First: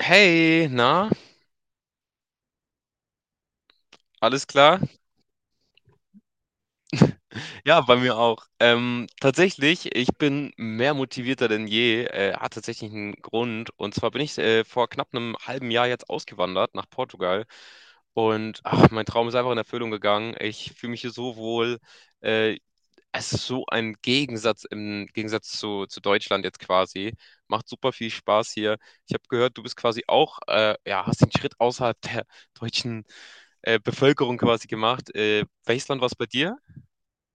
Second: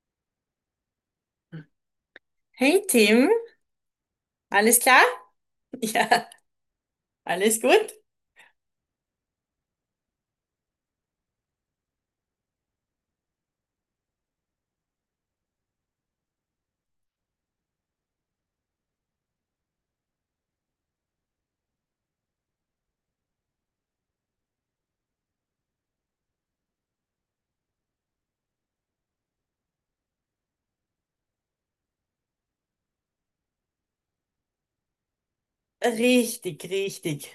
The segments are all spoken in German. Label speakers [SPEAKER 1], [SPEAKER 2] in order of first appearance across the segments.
[SPEAKER 1] Hey, na,
[SPEAKER 2] Hey Tim,
[SPEAKER 1] alles
[SPEAKER 2] alles
[SPEAKER 1] klar?
[SPEAKER 2] klar? Ja, alles
[SPEAKER 1] Ja,
[SPEAKER 2] gut?
[SPEAKER 1] bei mir auch. Tatsächlich, ich bin mehr motivierter denn je. Hat tatsächlich einen Grund. Und zwar bin ich vor knapp einem halben Jahr jetzt ausgewandert nach Portugal. Und ach, mein Traum ist einfach in Erfüllung gegangen. Ich fühle mich hier so wohl. Äh, Es ist so ein Gegensatz im Gegensatz zu Deutschland jetzt quasi. Macht super viel Spaß hier. Ich habe gehört, du bist quasi auch, ja, hast den Schritt außerhalb der deutschen Bevölkerung quasi gemacht. Welches Land war es bei dir?
[SPEAKER 2] Richtig, richtig,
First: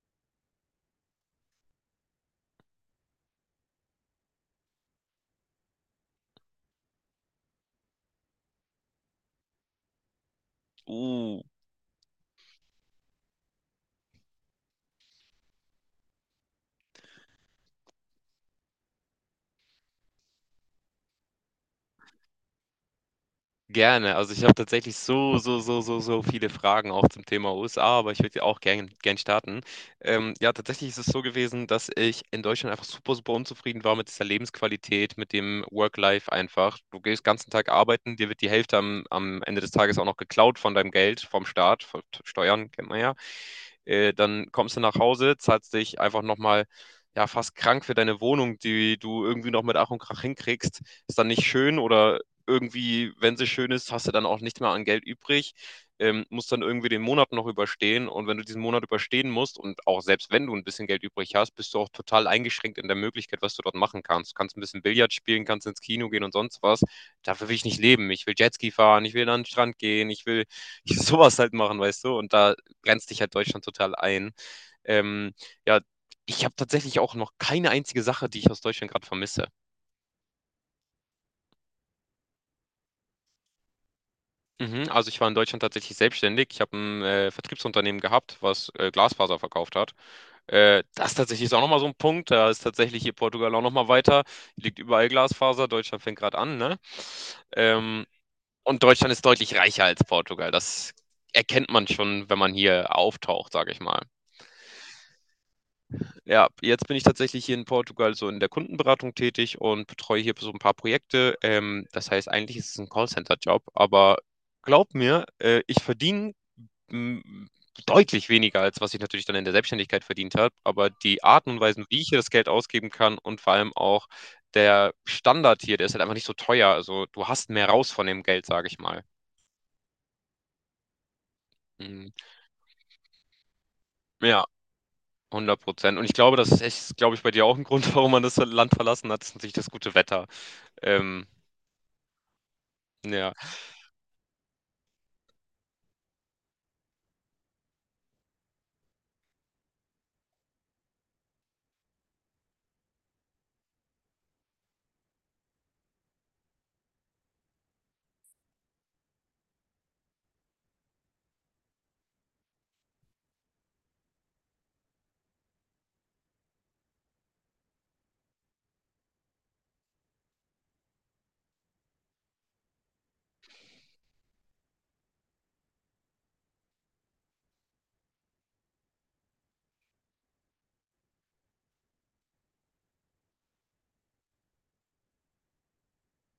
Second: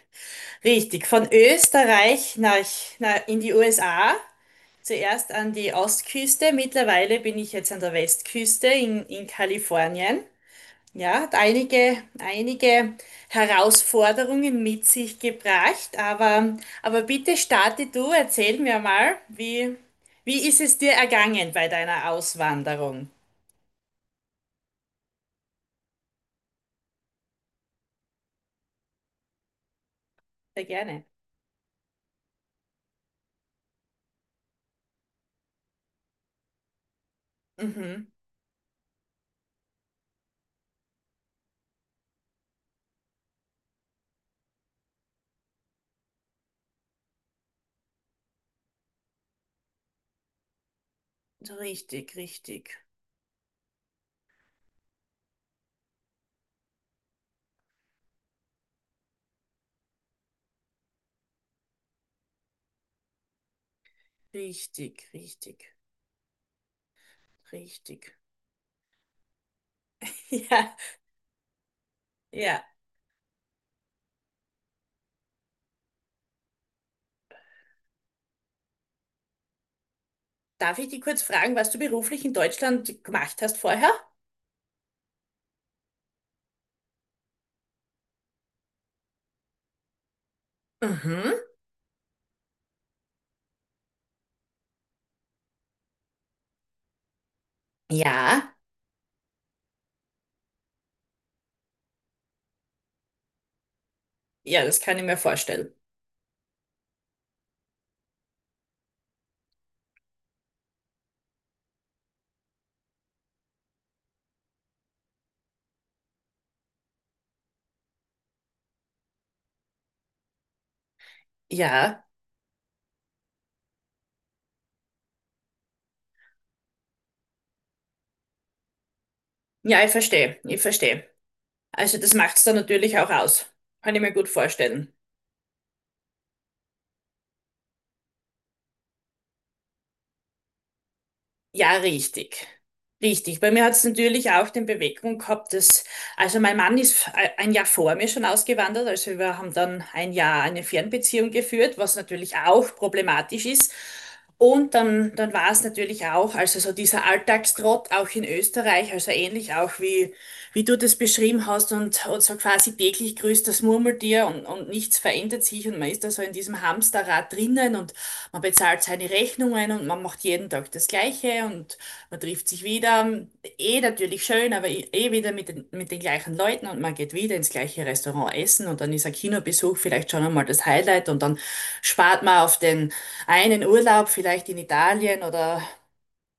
[SPEAKER 2] richtig. Von Österreich nach, nach in die USA. Zuerst an die Ostküste. Mittlerweile bin ich jetzt an der Westküste in Kalifornien. Ja, hat
[SPEAKER 1] Uh,
[SPEAKER 2] einige Herausforderungen mit sich gebracht, aber bitte starte du, erzähl mir mal, wie ist es dir ergangen bei deiner Auswanderung?
[SPEAKER 1] Gerne. Also ich habe tatsächlich so viele Fragen auch zum Thema USA, aber ich würde auch gern starten. Ja,
[SPEAKER 2] Sehr
[SPEAKER 1] tatsächlich ist
[SPEAKER 2] gerne.
[SPEAKER 1] es so gewesen, dass ich in Deutschland einfach super, super unzufrieden war mit dieser Lebensqualität, mit dem Work-Life einfach. Du gehst den ganzen Tag
[SPEAKER 2] Mhm.
[SPEAKER 1] arbeiten, dir wird die Hälfte am Ende des Tages auch noch geklaut von deinem Geld, vom Staat, von Steuern, kennt man ja. Dann kommst du nach Hause, zahlst dich einfach nochmal, ja, fast krank für deine Wohnung, die du irgendwie noch mit Ach und Krach hinkriegst. Ist dann nicht schön,
[SPEAKER 2] Richtig,
[SPEAKER 1] oder
[SPEAKER 2] richtig,
[SPEAKER 1] irgendwie, wenn sie schön ist, hast du dann auch nicht mehr an Geld übrig. Musst dann irgendwie den Monat noch überstehen. Und wenn du diesen Monat überstehen musst und auch selbst wenn du ein bisschen Geld übrig hast, bist du auch total eingeschränkt in der Möglichkeit, was du dort machen kannst. Du kannst ein bisschen
[SPEAKER 2] richtig,
[SPEAKER 1] Billard spielen, kannst
[SPEAKER 2] richtig,
[SPEAKER 1] ins Kino gehen und sonst was. Dafür will ich nicht leben.
[SPEAKER 2] richtig.
[SPEAKER 1] Ich will Jetski fahren, ich will an den Strand gehen, ich will
[SPEAKER 2] Ja,
[SPEAKER 1] ich will sowas halt machen, weißt du? Und da
[SPEAKER 2] ja.
[SPEAKER 1] grenzt dich halt Deutschland total ein. Ähm, ja, ich habe tatsächlich auch noch keine einzige Sache, die ich aus Deutschland gerade vermisse.
[SPEAKER 2] Darf ich dich kurz fragen, was du beruflich in Deutschland gemacht hast vorher?
[SPEAKER 1] Mhm, also ich war in Deutschland tatsächlich selbstständig. Ich habe ein Vertriebsunternehmen gehabt, was Glasfaser verkauft hat. Das
[SPEAKER 2] Mhm.
[SPEAKER 1] tatsächlich ist auch nochmal so ein Punkt. Da ist tatsächlich hier Portugal auch nochmal weiter. Liegt überall Glasfaser. Deutschland fängt gerade an, ne? Ähm,
[SPEAKER 2] Ja,
[SPEAKER 1] und Deutschland ist deutlich reicher als Portugal. Das erkennt man schon, wenn man hier auftaucht, sage ich mal.
[SPEAKER 2] ja, das kann ich mir vorstellen.
[SPEAKER 1] Ja, jetzt bin ich tatsächlich hier in Portugal so in der Kundenberatung tätig und betreue hier so ein paar Projekte. Das heißt, eigentlich ist es ein Callcenter-Job, aber glaub mir, ich verdiene m, deutlich weniger, als was ich natürlich dann in der Selbstständigkeit verdient habe. Aber die Arten und Weisen, wie
[SPEAKER 2] Ja,
[SPEAKER 1] ich hier das Geld ausgeben kann und vor allem auch der Standard hier, der ist halt einfach nicht so teuer. Also du hast mehr raus von dem Geld, sage ich mal.
[SPEAKER 2] ja, ich verstehe, ich verstehe. Also
[SPEAKER 1] Mhm.
[SPEAKER 2] das macht es dann natürlich auch aus. Kann ich mir gut
[SPEAKER 1] Ja.
[SPEAKER 2] vorstellen.
[SPEAKER 1] 100%. Und ich glaube, das ist, echt, glaube ich, bei dir auch ein Grund, warum man das Land verlassen hat, ist natürlich das gute Wetter. Ähm,
[SPEAKER 2] Ja, richtig.
[SPEAKER 1] Ja,
[SPEAKER 2] Richtig. Bei mir hat es natürlich auch den Beweggrund gehabt, dass also mein Mann ist ein Jahr vor mir schon ausgewandert, also wir haben dann ein Jahr eine Fernbeziehung geführt, was natürlich auch problematisch ist. Und dann war es natürlich auch, also so dieser Alltagstrott auch in Österreich, also ähnlich auch wie du das beschrieben hast, und so quasi täglich grüßt das Murmeltier, und nichts verändert sich, und man ist da so in diesem Hamsterrad drinnen, und man bezahlt seine Rechnungen, und man macht jeden Tag das Gleiche, und man trifft sich wieder. Eh natürlich schön, aber eh wieder mit den gleichen Leuten, und man geht wieder ins gleiche Restaurant essen, und dann ist ein Kinobesuch vielleicht schon einmal das Highlight, und dann spart man auf den einen Urlaub vielleicht in Italien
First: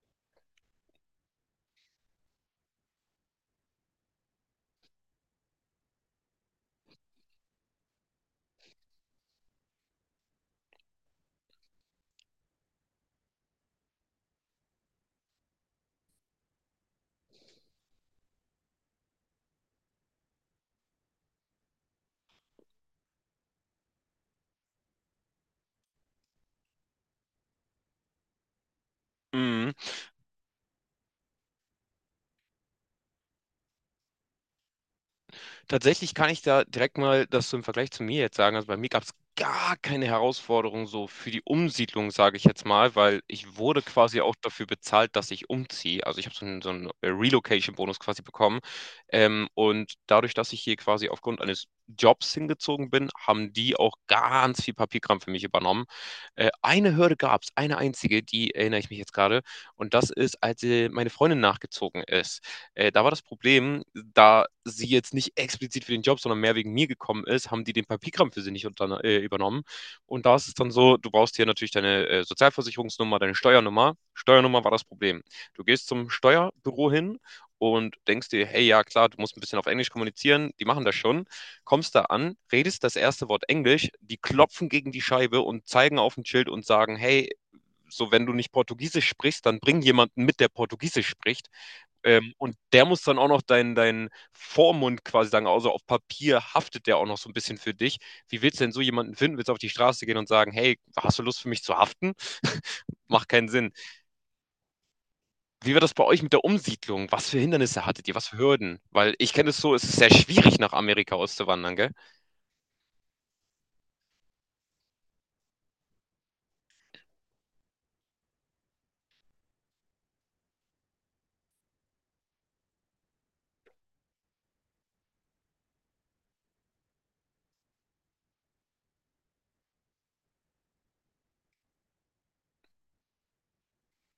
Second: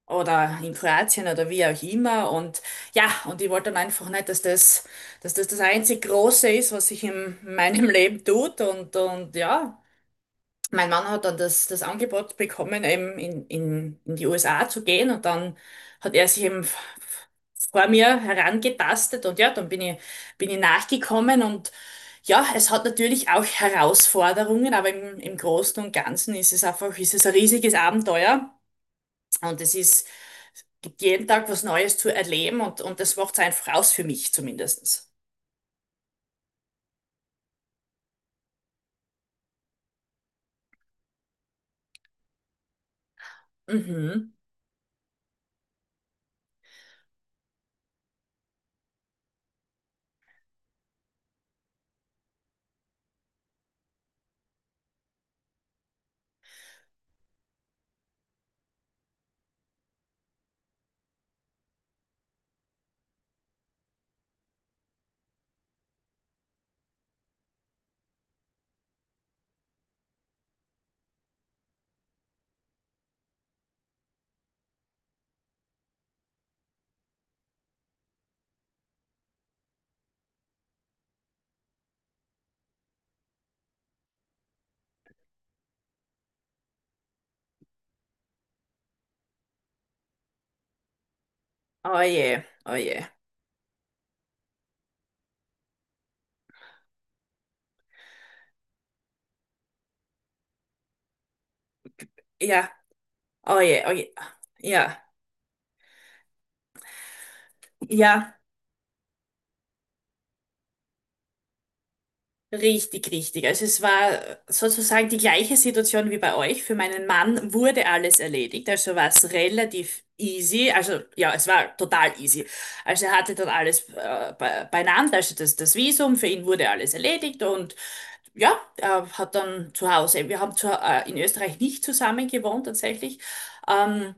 [SPEAKER 2] oder in Kroatien oder wie auch immer. Und ja, und ich wollte dann einfach nicht, dass das das einzig Große ist, was sich in meinem Leben tut. Und ja, mein Mann hat dann das, das Angebot bekommen, eben in die USA zu gehen. Und dann hat er sich eben vor mir herangetastet, und ja, dann bin ich nachgekommen. Und ja, es hat natürlich auch Herausforderungen, aber im Großen und Ganzen ist es einfach, ist es ein riesiges Abenteuer. Und
[SPEAKER 1] mhm.
[SPEAKER 2] es gibt jeden Tag was Neues zu erleben, und das macht's einfach aus, für mich zumindest.
[SPEAKER 1] Tatsächlich kann ich da direkt mal das so im Vergleich zu mir jetzt sagen. Also bei mir gab's gar keine Herausforderung so für die Umsiedlung, sage ich jetzt mal, weil ich wurde quasi
[SPEAKER 2] Mhm.
[SPEAKER 1] auch dafür bezahlt, dass ich umziehe. Also ich habe so 'n Relocation-Bonus quasi bekommen. Und dadurch, dass ich hier quasi aufgrund eines Jobs hingezogen bin, haben die auch ganz viel Papierkram für mich übernommen. Eine Hürde gab's, eine einzige, die erinnere ich mich jetzt gerade, und das ist, als meine Freundin nachgezogen ist. Da war das Problem, da sie jetzt nicht explizit für den Job, sondern mehr wegen mir gekommen ist, haben die den Papierkram für sie nicht übernommen. Und da ist es dann so, du brauchst hier natürlich deine Sozialversicherungsnummer, deine Steuernummer. Steuernummer war das Problem. Du gehst zum Steuerbüro hin und denkst dir, hey, ja klar, du musst ein bisschen auf Englisch kommunizieren, die machen das schon. Kommst da an, redest das erste Wort Englisch, die klopfen gegen die Scheibe und zeigen auf ein Schild und sagen, hey, so, wenn du nicht Portugiesisch sprichst, dann bring jemanden mit, der Portugiesisch spricht.
[SPEAKER 2] Oh je,
[SPEAKER 1] Und
[SPEAKER 2] oh
[SPEAKER 1] der muss
[SPEAKER 2] je.
[SPEAKER 1] dann auch noch dein Vormund quasi sagen, also auf Papier haftet der auch noch so ein bisschen für dich. Wie willst du denn so jemanden finden? Willst du auf die Straße gehen und sagen, hey, hast du Lust für mich zu haften?
[SPEAKER 2] Ja,
[SPEAKER 1] Macht keinen
[SPEAKER 2] oh
[SPEAKER 1] Sinn.
[SPEAKER 2] je, oh je. Ja,
[SPEAKER 1] Wie war das bei euch mit der Umsiedlung? Was für Hindernisse hattet ihr? Was für
[SPEAKER 2] ja,
[SPEAKER 1] Hürden? Weil ich kenne es so, es ist sehr schwierig, nach Amerika auszuwandern, gell?
[SPEAKER 2] richtig, richtig. Also es war sozusagen die gleiche Situation wie bei euch. Für meinen Mann wurde alles erledigt, also war es relativ easy. Also ja, es war total easy. Also er hatte dann alles be beieinander, also das Visum, für ihn wurde alles erledigt. Und ja, er hat dann zu Hause, wir haben in Österreich nicht zusammen gewohnt tatsächlich. ähm,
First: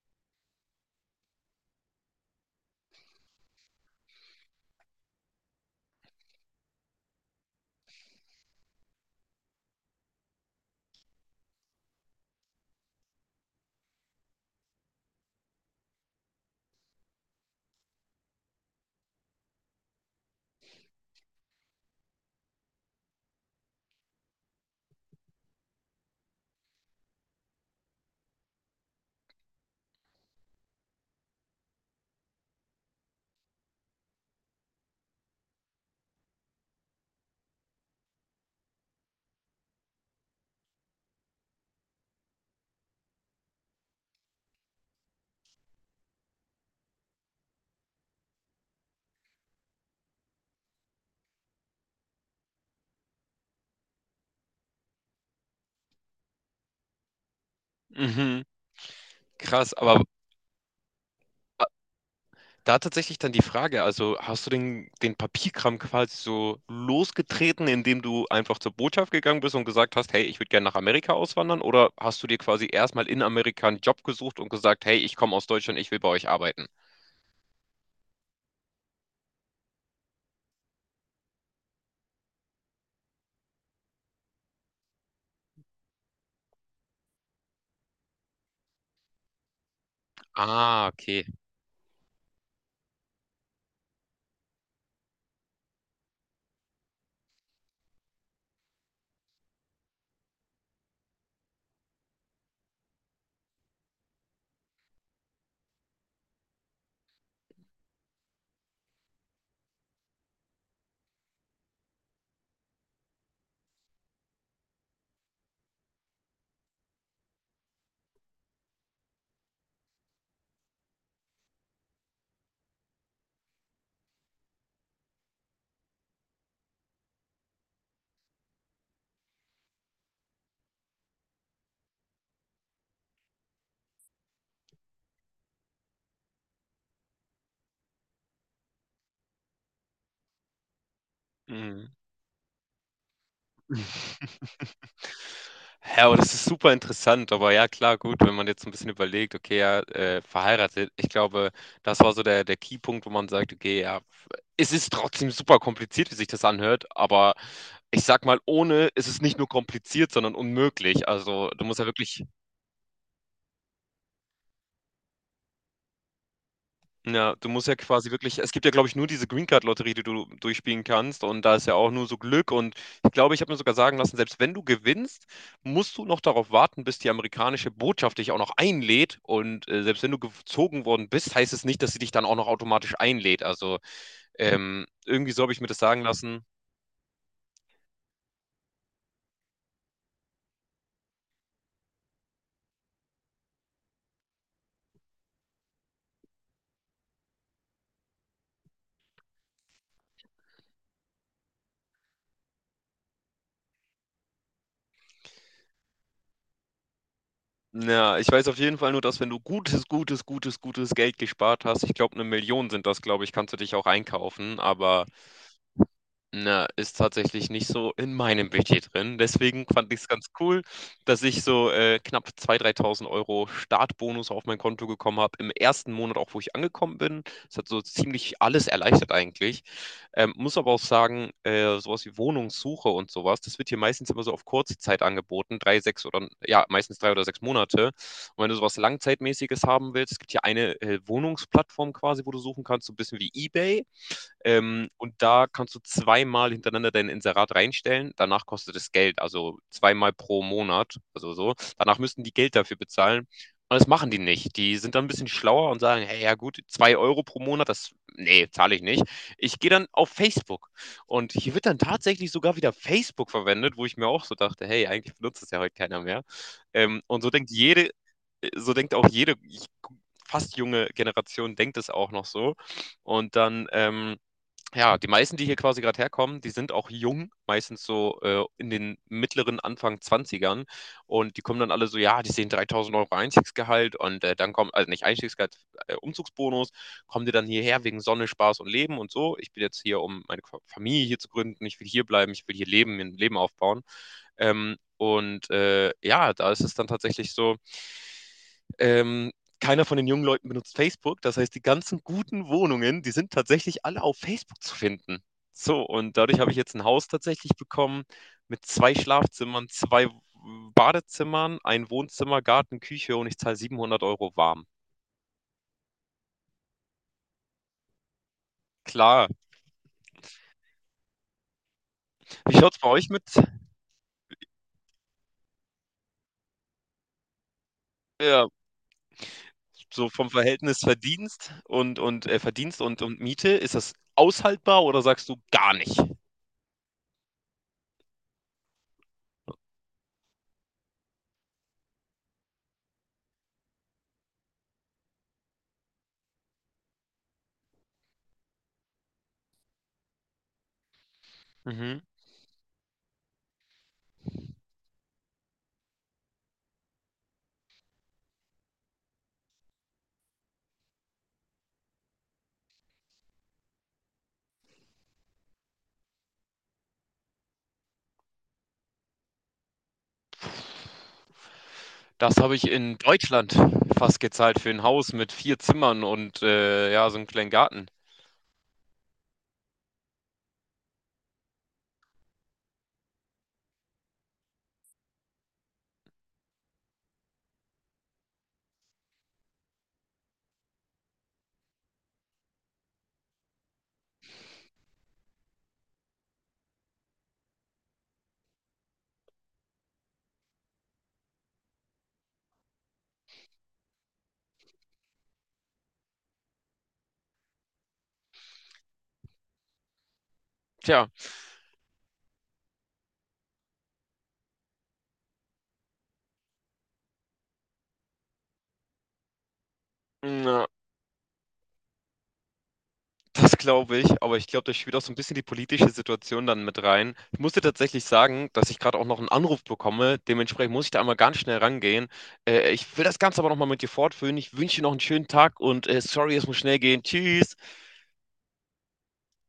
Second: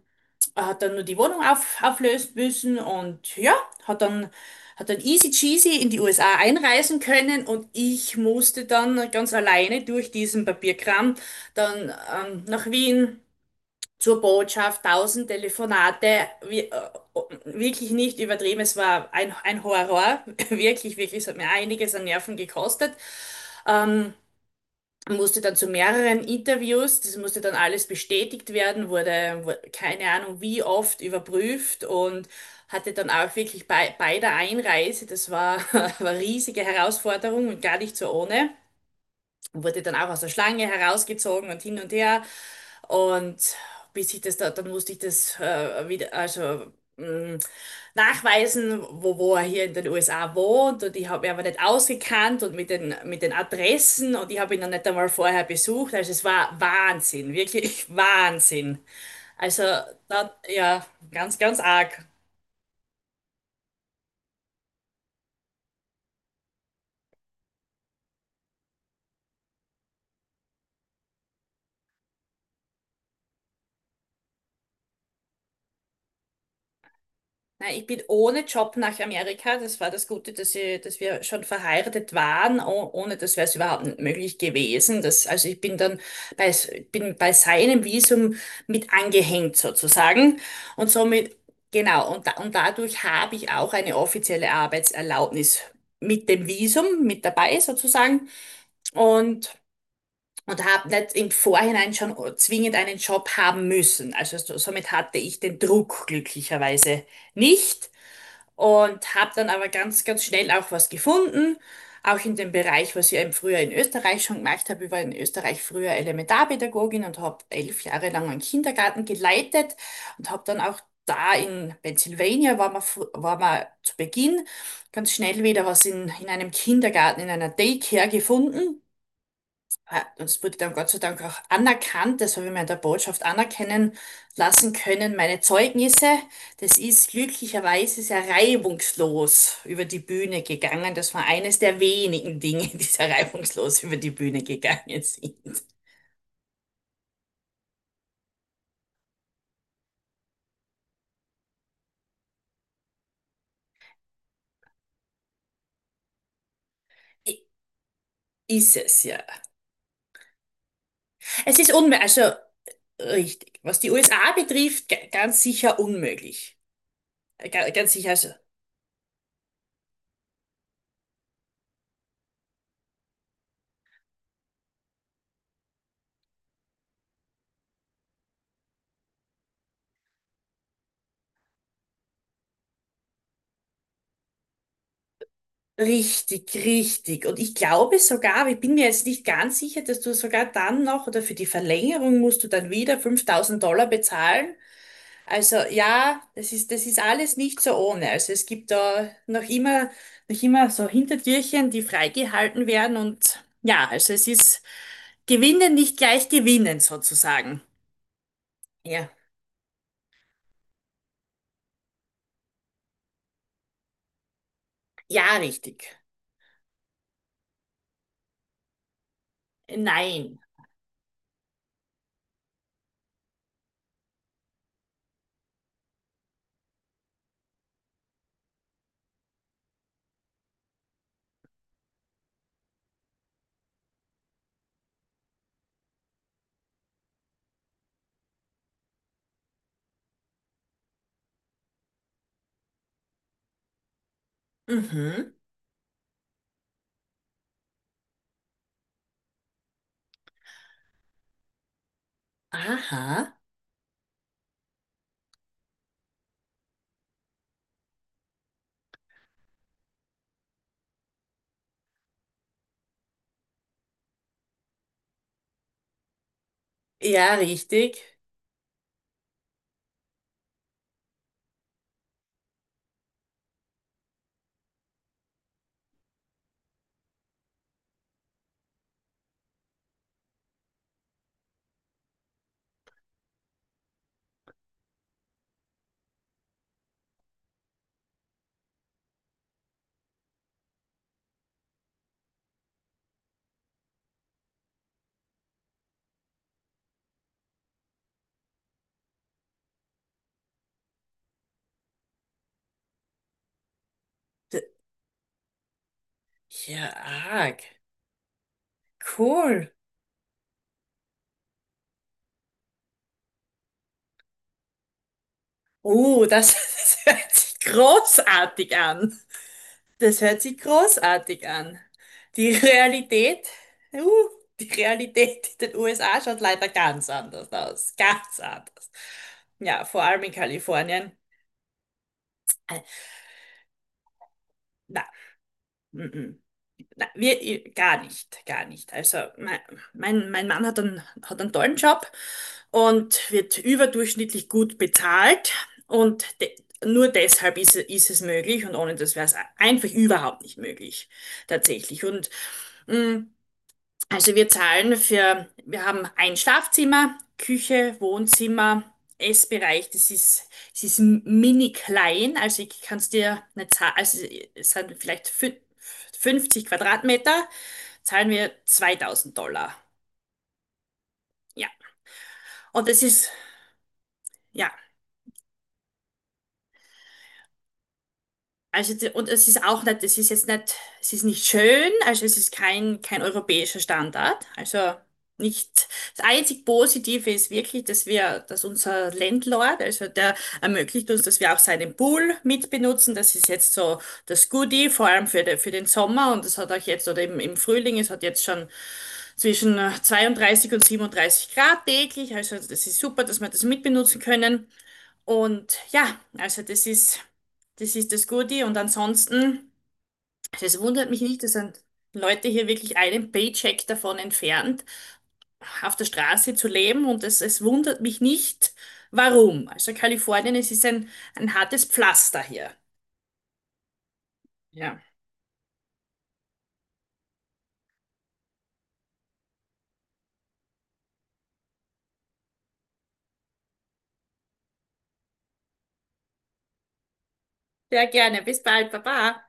[SPEAKER 2] Er hat dann nur die Wohnung auflösen müssen, und ja, hat dann, hat dann easy cheesy in die USA einreisen können. Und ich musste dann ganz alleine durch diesen Papierkram dann nach Wien zur Botschaft, 1000 Telefonate, wirklich nicht übertrieben, es war ein Horror, wirklich, wirklich, es hat mir einiges an Nerven gekostet. Ähm, Musste dann zu mehreren Interviews, das musste dann alles bestätigt werden, wurde keine Ahnung wie oft überprüft. Und hatte dann auch wirklich bei der Einreise, das war, war eine riesige Herausforderung und gar nicht so ohne, und wurde dann auch aus der Schlange herausgezogen und hin und her. Und bis ich das da, dann musste ich das wieder, also mh, nachweisen, wo er hier in den USA wohnt. Und ich habe ihn aber nicht ausgekannt und mit den Adressen, und ich habe ihn noch nicht einmal vorher besucht. Also es war Wahnsinn, wirklich
[SPEAKER 1] Mhm,
[SPEAKER 2] Wahnsinn. Also
[SPEAKER 1] krass, aber
[SPEAKER 2] da, ja, ganz, ganz arg.
[SPEAKER 1] da tatsächlich dann die Frage, also hast du den Papierkram quasi so losgetreten, indem du einfach zur Botschaft gegangen bist und gesagt hast, hey, ich würde gerne nach Amerika auswandern? Oder hast du dir quasi erstmal in Amerika einen Job gesucht und gesagt, hey, ich komme aus Deutschland, ich will bei euch arbeiten?
[SPEAKER 2] Nein, ich bin ohne Job nach Amerika. Das war das Gute, dass wir schon verheiratet waren. Oh, Ohne das wäre es überhaupt nicht möglich gewesen. Das, also ich bin dann bei, bin bei seinem Visum mit angehängt sozusagen.
[SPEAKER 1] Ah,
[SPEAKER 2] Und
[SPEAKER 1] okay.
[SPEAKER 2] somit, genau, und dadurch habe ich auch eine offizielle Arbeitserlaubnis mit dem Visum mit dabei sozusagen. Und Und habe nicht im Vorhinein schon zwingend einen Job haben müssen. Also somit hatte ich den Druck glücklicherweise nicht, und habe dann aber ganz, ganz schnell auch was gefunden. Auch in dem Bereich, was ich eben früher in Österreich schon gemacht habe. Ich war in Österreich früher Elementarpädagogin und habe 11 Jahre lang einen Kindergarten geleitet, und habe dann auch da in Pennsylvania war war man zu Beginn ganz schnell wieder was in einem Kindergarten, in einer Daycare gefunden. Ah, das wurde dann Gott sei Dank auch anerkannt, das habe ich mir in der Botschaft anerkennen lassen können, meine Zeugnisse. Das ist glücklicherweise sehr reibungslos über die Bühne gegangen. Das war eines der wenigen Dinge, die sehr reibungslos über die Bühne gegangen sind.
[SPEAKER 1] Ja, aber das ist super interessant. Aber ja, klar, gut, wenn man jetzt ein bisschen überlegt, okay, ja, verheiratet, ich glaube, das war so der Keypunkt, wo man sagt, okay, ja, es ist trotzdem super kompliziert, wie sich das anhört, aber
[SPEAKER 2] I-
[SPEAKER 1] ich sag mal,
[SPEAKER 2] Ist
[SPEAKER 1] ohne
[SPEAKER 2] es
[SPEAKER 1] ist
[SPEAKER 2] ja.
[SPEAKER 1] es nicht nur kompliziert, sondern unmöglich. Also,
[SPEAKER 2] Es
[SPEAKER 1] du
[SPEAKER 2] ist
[SPEAKER 1] musst ja
[SPEAKER 2] unmöglich,
[SPEAKER 1] wirklich.
[SPEAKER 2] also richtig. Was die USA betrifft, ganz sicher unmöglich.
[SPEAKER 1] Ja, du musst ja
[SPEAKER 2] Ganz sicher,
[SPEAKER 1] quasi
[SPEAKER 2] also
[SPEAKER 1] wirklich, es gibt ja, glaube ich, nur diese Green Card Lotterie, die du durchspielen kannst, und da ist ja auch nur so Glück, und ich glaube, ich habe mir sogar sagen lassen, selbst wenn du gewinnst, musst du noch darauf warten, bis die amerikanische Botschaft dich auch noch einlädt, und selbst wenn du gezogen worden bist, heißt es nicht, dass sie dich dann auch noch automatisch einlädt. Also, irgendwie so habe ich mir das sagen lassen.
[SPEAKER 2] richtig, richtig. Und ich glaube sogar, aber ich bin mir jetzt nicht ganz sicher, dass du sogar dann noch oder für die Verlängerung musst du dann wieder $5000 bezahlen. Also ja, das ist alles nicht so ohne. Also es gibt da noch immer so Hintertürchen, die freigehalten werden. Und ja, also es ist Gewinnen nicht gleich gewinnen sozusagen.
[SPEAKER 1] Ja, ich weiß auf jeden Fall nur,
[SPEAKER 2] Ja,
[SPEAKER 1] dass, wenn du gutes, gutes, gutes, gutes Geld gespart hast, ich glaube, 1.000.000 sind das, glaube ich, kannst du dich auch einkaufen, aber
[SPEAKER 2] ja, richtig.
[SPEAKER 1] na, ist tatsächlich nicht so in meinem Budget drin. Deswegen fand ich es ganz
[SPEAKER 2] Nein.
[SPEAKER 1] cool, dass ich so knapp 3000 Euro Startbonus auf mein Konto gekommen habe. Im ersten Monat auch, wo ich angekommen bin. Es hat so ziemlich alles erleichtert eigentlich. Muss aber auch sagen, sowas wie Wohnungssuche und sowas, das wird hier meistens immer so auf kurze Zeit angeboten. Drei, sechs oder, ja, meistens 3 oder 6 Monate. Und wenn du sowas Langzeitmäßiges haben willst, es gibt hier eine Wohnungsplattform quasi, wo du suchen kannst, so ein bisschen wie eBay. Und
[SPEAKER 2] Mhm.
[SPEAKER 1] da kannst du zweimal hintereinander dein Inserat reinstellen. Danach kostet es Geld, also zweimal pro Monat, also so. Danach müssten die Geld dafür bezahlen.
[SPEAKER 2] Aha.
[SPEAKER 1] Und das machen die nicht. Die sind dann ein bisschen schlauer und sagen, hey, ja gut, 2 Euro pro Monat, das, nee, zahle ich nicht. Ich gehe dann auf Facebook. Und hier wird dann tatsächlich sogar wieder Facebook verwendet, wo ich mir auch so dachte, hey, eigentlich benutzt es ja heute keiner mehr. Und
[SPEAKER 2] Ja, richtig.
[SPEAKER 1] so denkt auch jede fast junge Generation denkt es auch noch so. Und dann, ja, die meisten, die hier quasi gerade herkommen, die sind auch jung, meistens so in den mittleren Anfang Zwanzigern. Und die kommen dann alle so, ja, die sehen 3000 Euro Einstiegsgehalt und dann kommen, also nicht Einstiegsgehalt, Umzugsbonus, kommen die dann hierher wegen Sonne, Spaß und Leben und so. Ich bin jetzt hier, um meine Familie hier zu gründen, ich will hier bleiben, ich will hier leben, mir ein Leben aufbauen. Und ja, da ist es dann tatsächlich so, ähm, keiner von den jungen Leuten benutzt Facebook. Das heißt, die ganzen guten Wohnungen, die sind tatsächlich alle auf
[SPEAKER 2] D-
[SPEAKER 1] Facebook zu finden. So, und dadurch habe ich jetzt ein
[SPEAKER 2] Ja,
[SPEAKER 1] Haus tatsächlich
[SPEAKER 2] arg.
[SPEAKER 1] bekommen mit zwei
[SPEAKER 2] Cool.
[SPEAKER 1] Schlafzimmern, zwei Badezimmern, ein Wohnzimmer, Garten, Küche, und ich zahle 700 Euro warm.
[SPEAKER 2] Oh, das, das hört sich großartig an.
[SPEAKER 1] Klar.
[SPEAKER 2] Das hört sich großartig an. Die
[SPEAKER 1] Wie schaut es bei euch mit?
[SPEAKER 2] Realität, uh, die Realität in den USA schaut leider ganz anders aus. Ganz
[SPEAKER 1] Ja,
[SPEAKER 2] anders. Ja, vor
[SPEAKER 1] so
[SPEAKER 2] allem
[SPEAKER 1] vom
[SPEAKER 2] in
[SPEAKER 1] Verhältnis
[SPEAKER 2] Kalifornien.
[SPEAKER 1] Verdienst und
[SPEAKER 2] Äh,
[SPEAKER 1] Miete, ist das aushaltbar oder
[SPEAKER 2] Na,
[SPEAKER 1] sagst du gar nicht?
[SPEAKER 2] mm, mm. Na, gar nicht, gar nicht. Also mein Mann hat hat einen tollen Job und wird überdurchschnittlich gut bezahlt, und de nur deshalb ist es möglich, und ohne das wäre es einfach überhaupt nicht möglich,
[SPEAKER 1] Mhm.
[SPEAKER 2] tatsächlich. Und mh, also wir zahlen für, wir haben ein Schlafzimmer, Küche, Wohnzimmer, Essbereich. Das ist, es ist mini klein. Also ich kann es dir nicht zahlen. Also es sind vielleicht 50 Quadratmeter, zahlen wir $2000. Ja.
[SPEAKER 1] Das habe ich
[SPEAKER 2] Und
[SPEAKER 1] in
[SPEAKER 2] das ist,
[SPEAKER 1] Deutschland fast gezahlt für
[SPEAKER 2] ja,
[SPEAKER 1] ein Haus mit 4 Zimmern und, ja, so einen kleinen Garten.
[SPEAKER 2] also, und es ist auch nicht, es ist jetzt nicht, es ist nicht schön, also es ist kein europäischer Standard. Also nicht, das einzig Positive ist wirklich, dass unser Landlord, also der ermöglicht uns, dass wir auch seinen Pool mitbenutzen. Das ist jetzt so das Goodie, vor allem für, für den Sommer, und das hat auch jetzt, oder im Frühling, es hat jetzt schon zwischen 32 und 37 Grad täglich. Also das ist super, dass wir das mitbenutzen können. Und ja, also das ist. Das ist das Gute. Und ansonsten, also es
[SPEAKER 1] Tja,
[SPEAKER 2] wundert mich nicht, dass sind Leute hier wirklich einen Paycheck davon entfernt, auf der Straße zu leben. Und es wundert mich nicht, warum. Also Kalifornien,
[SPEAKER 1] na,
[SPEAKER 2] es ist ein hartes Pflaster hier.
[SPEAKER 1] das glaube ich, aber ich glaube, da spielt
[SPEAKER 2] Ja.
[SPEAKER 1] auch so ein bisschen die politische Situation dann mit rein. Ich musste tatsächlich sagen, dass ich gerade auch noch einen Anruf bekomme. Dementsprechend muss ich da einmal ganz schnell rangehen. Ich will das Ganze aber noch mal mit dir fortführen. Ich wünsche dir noch einen schönen Tag und, sorry, es muss schnell gehen. Tschüss.
[SPEAKER 2] Sehr gerne. Bis bald. Baba.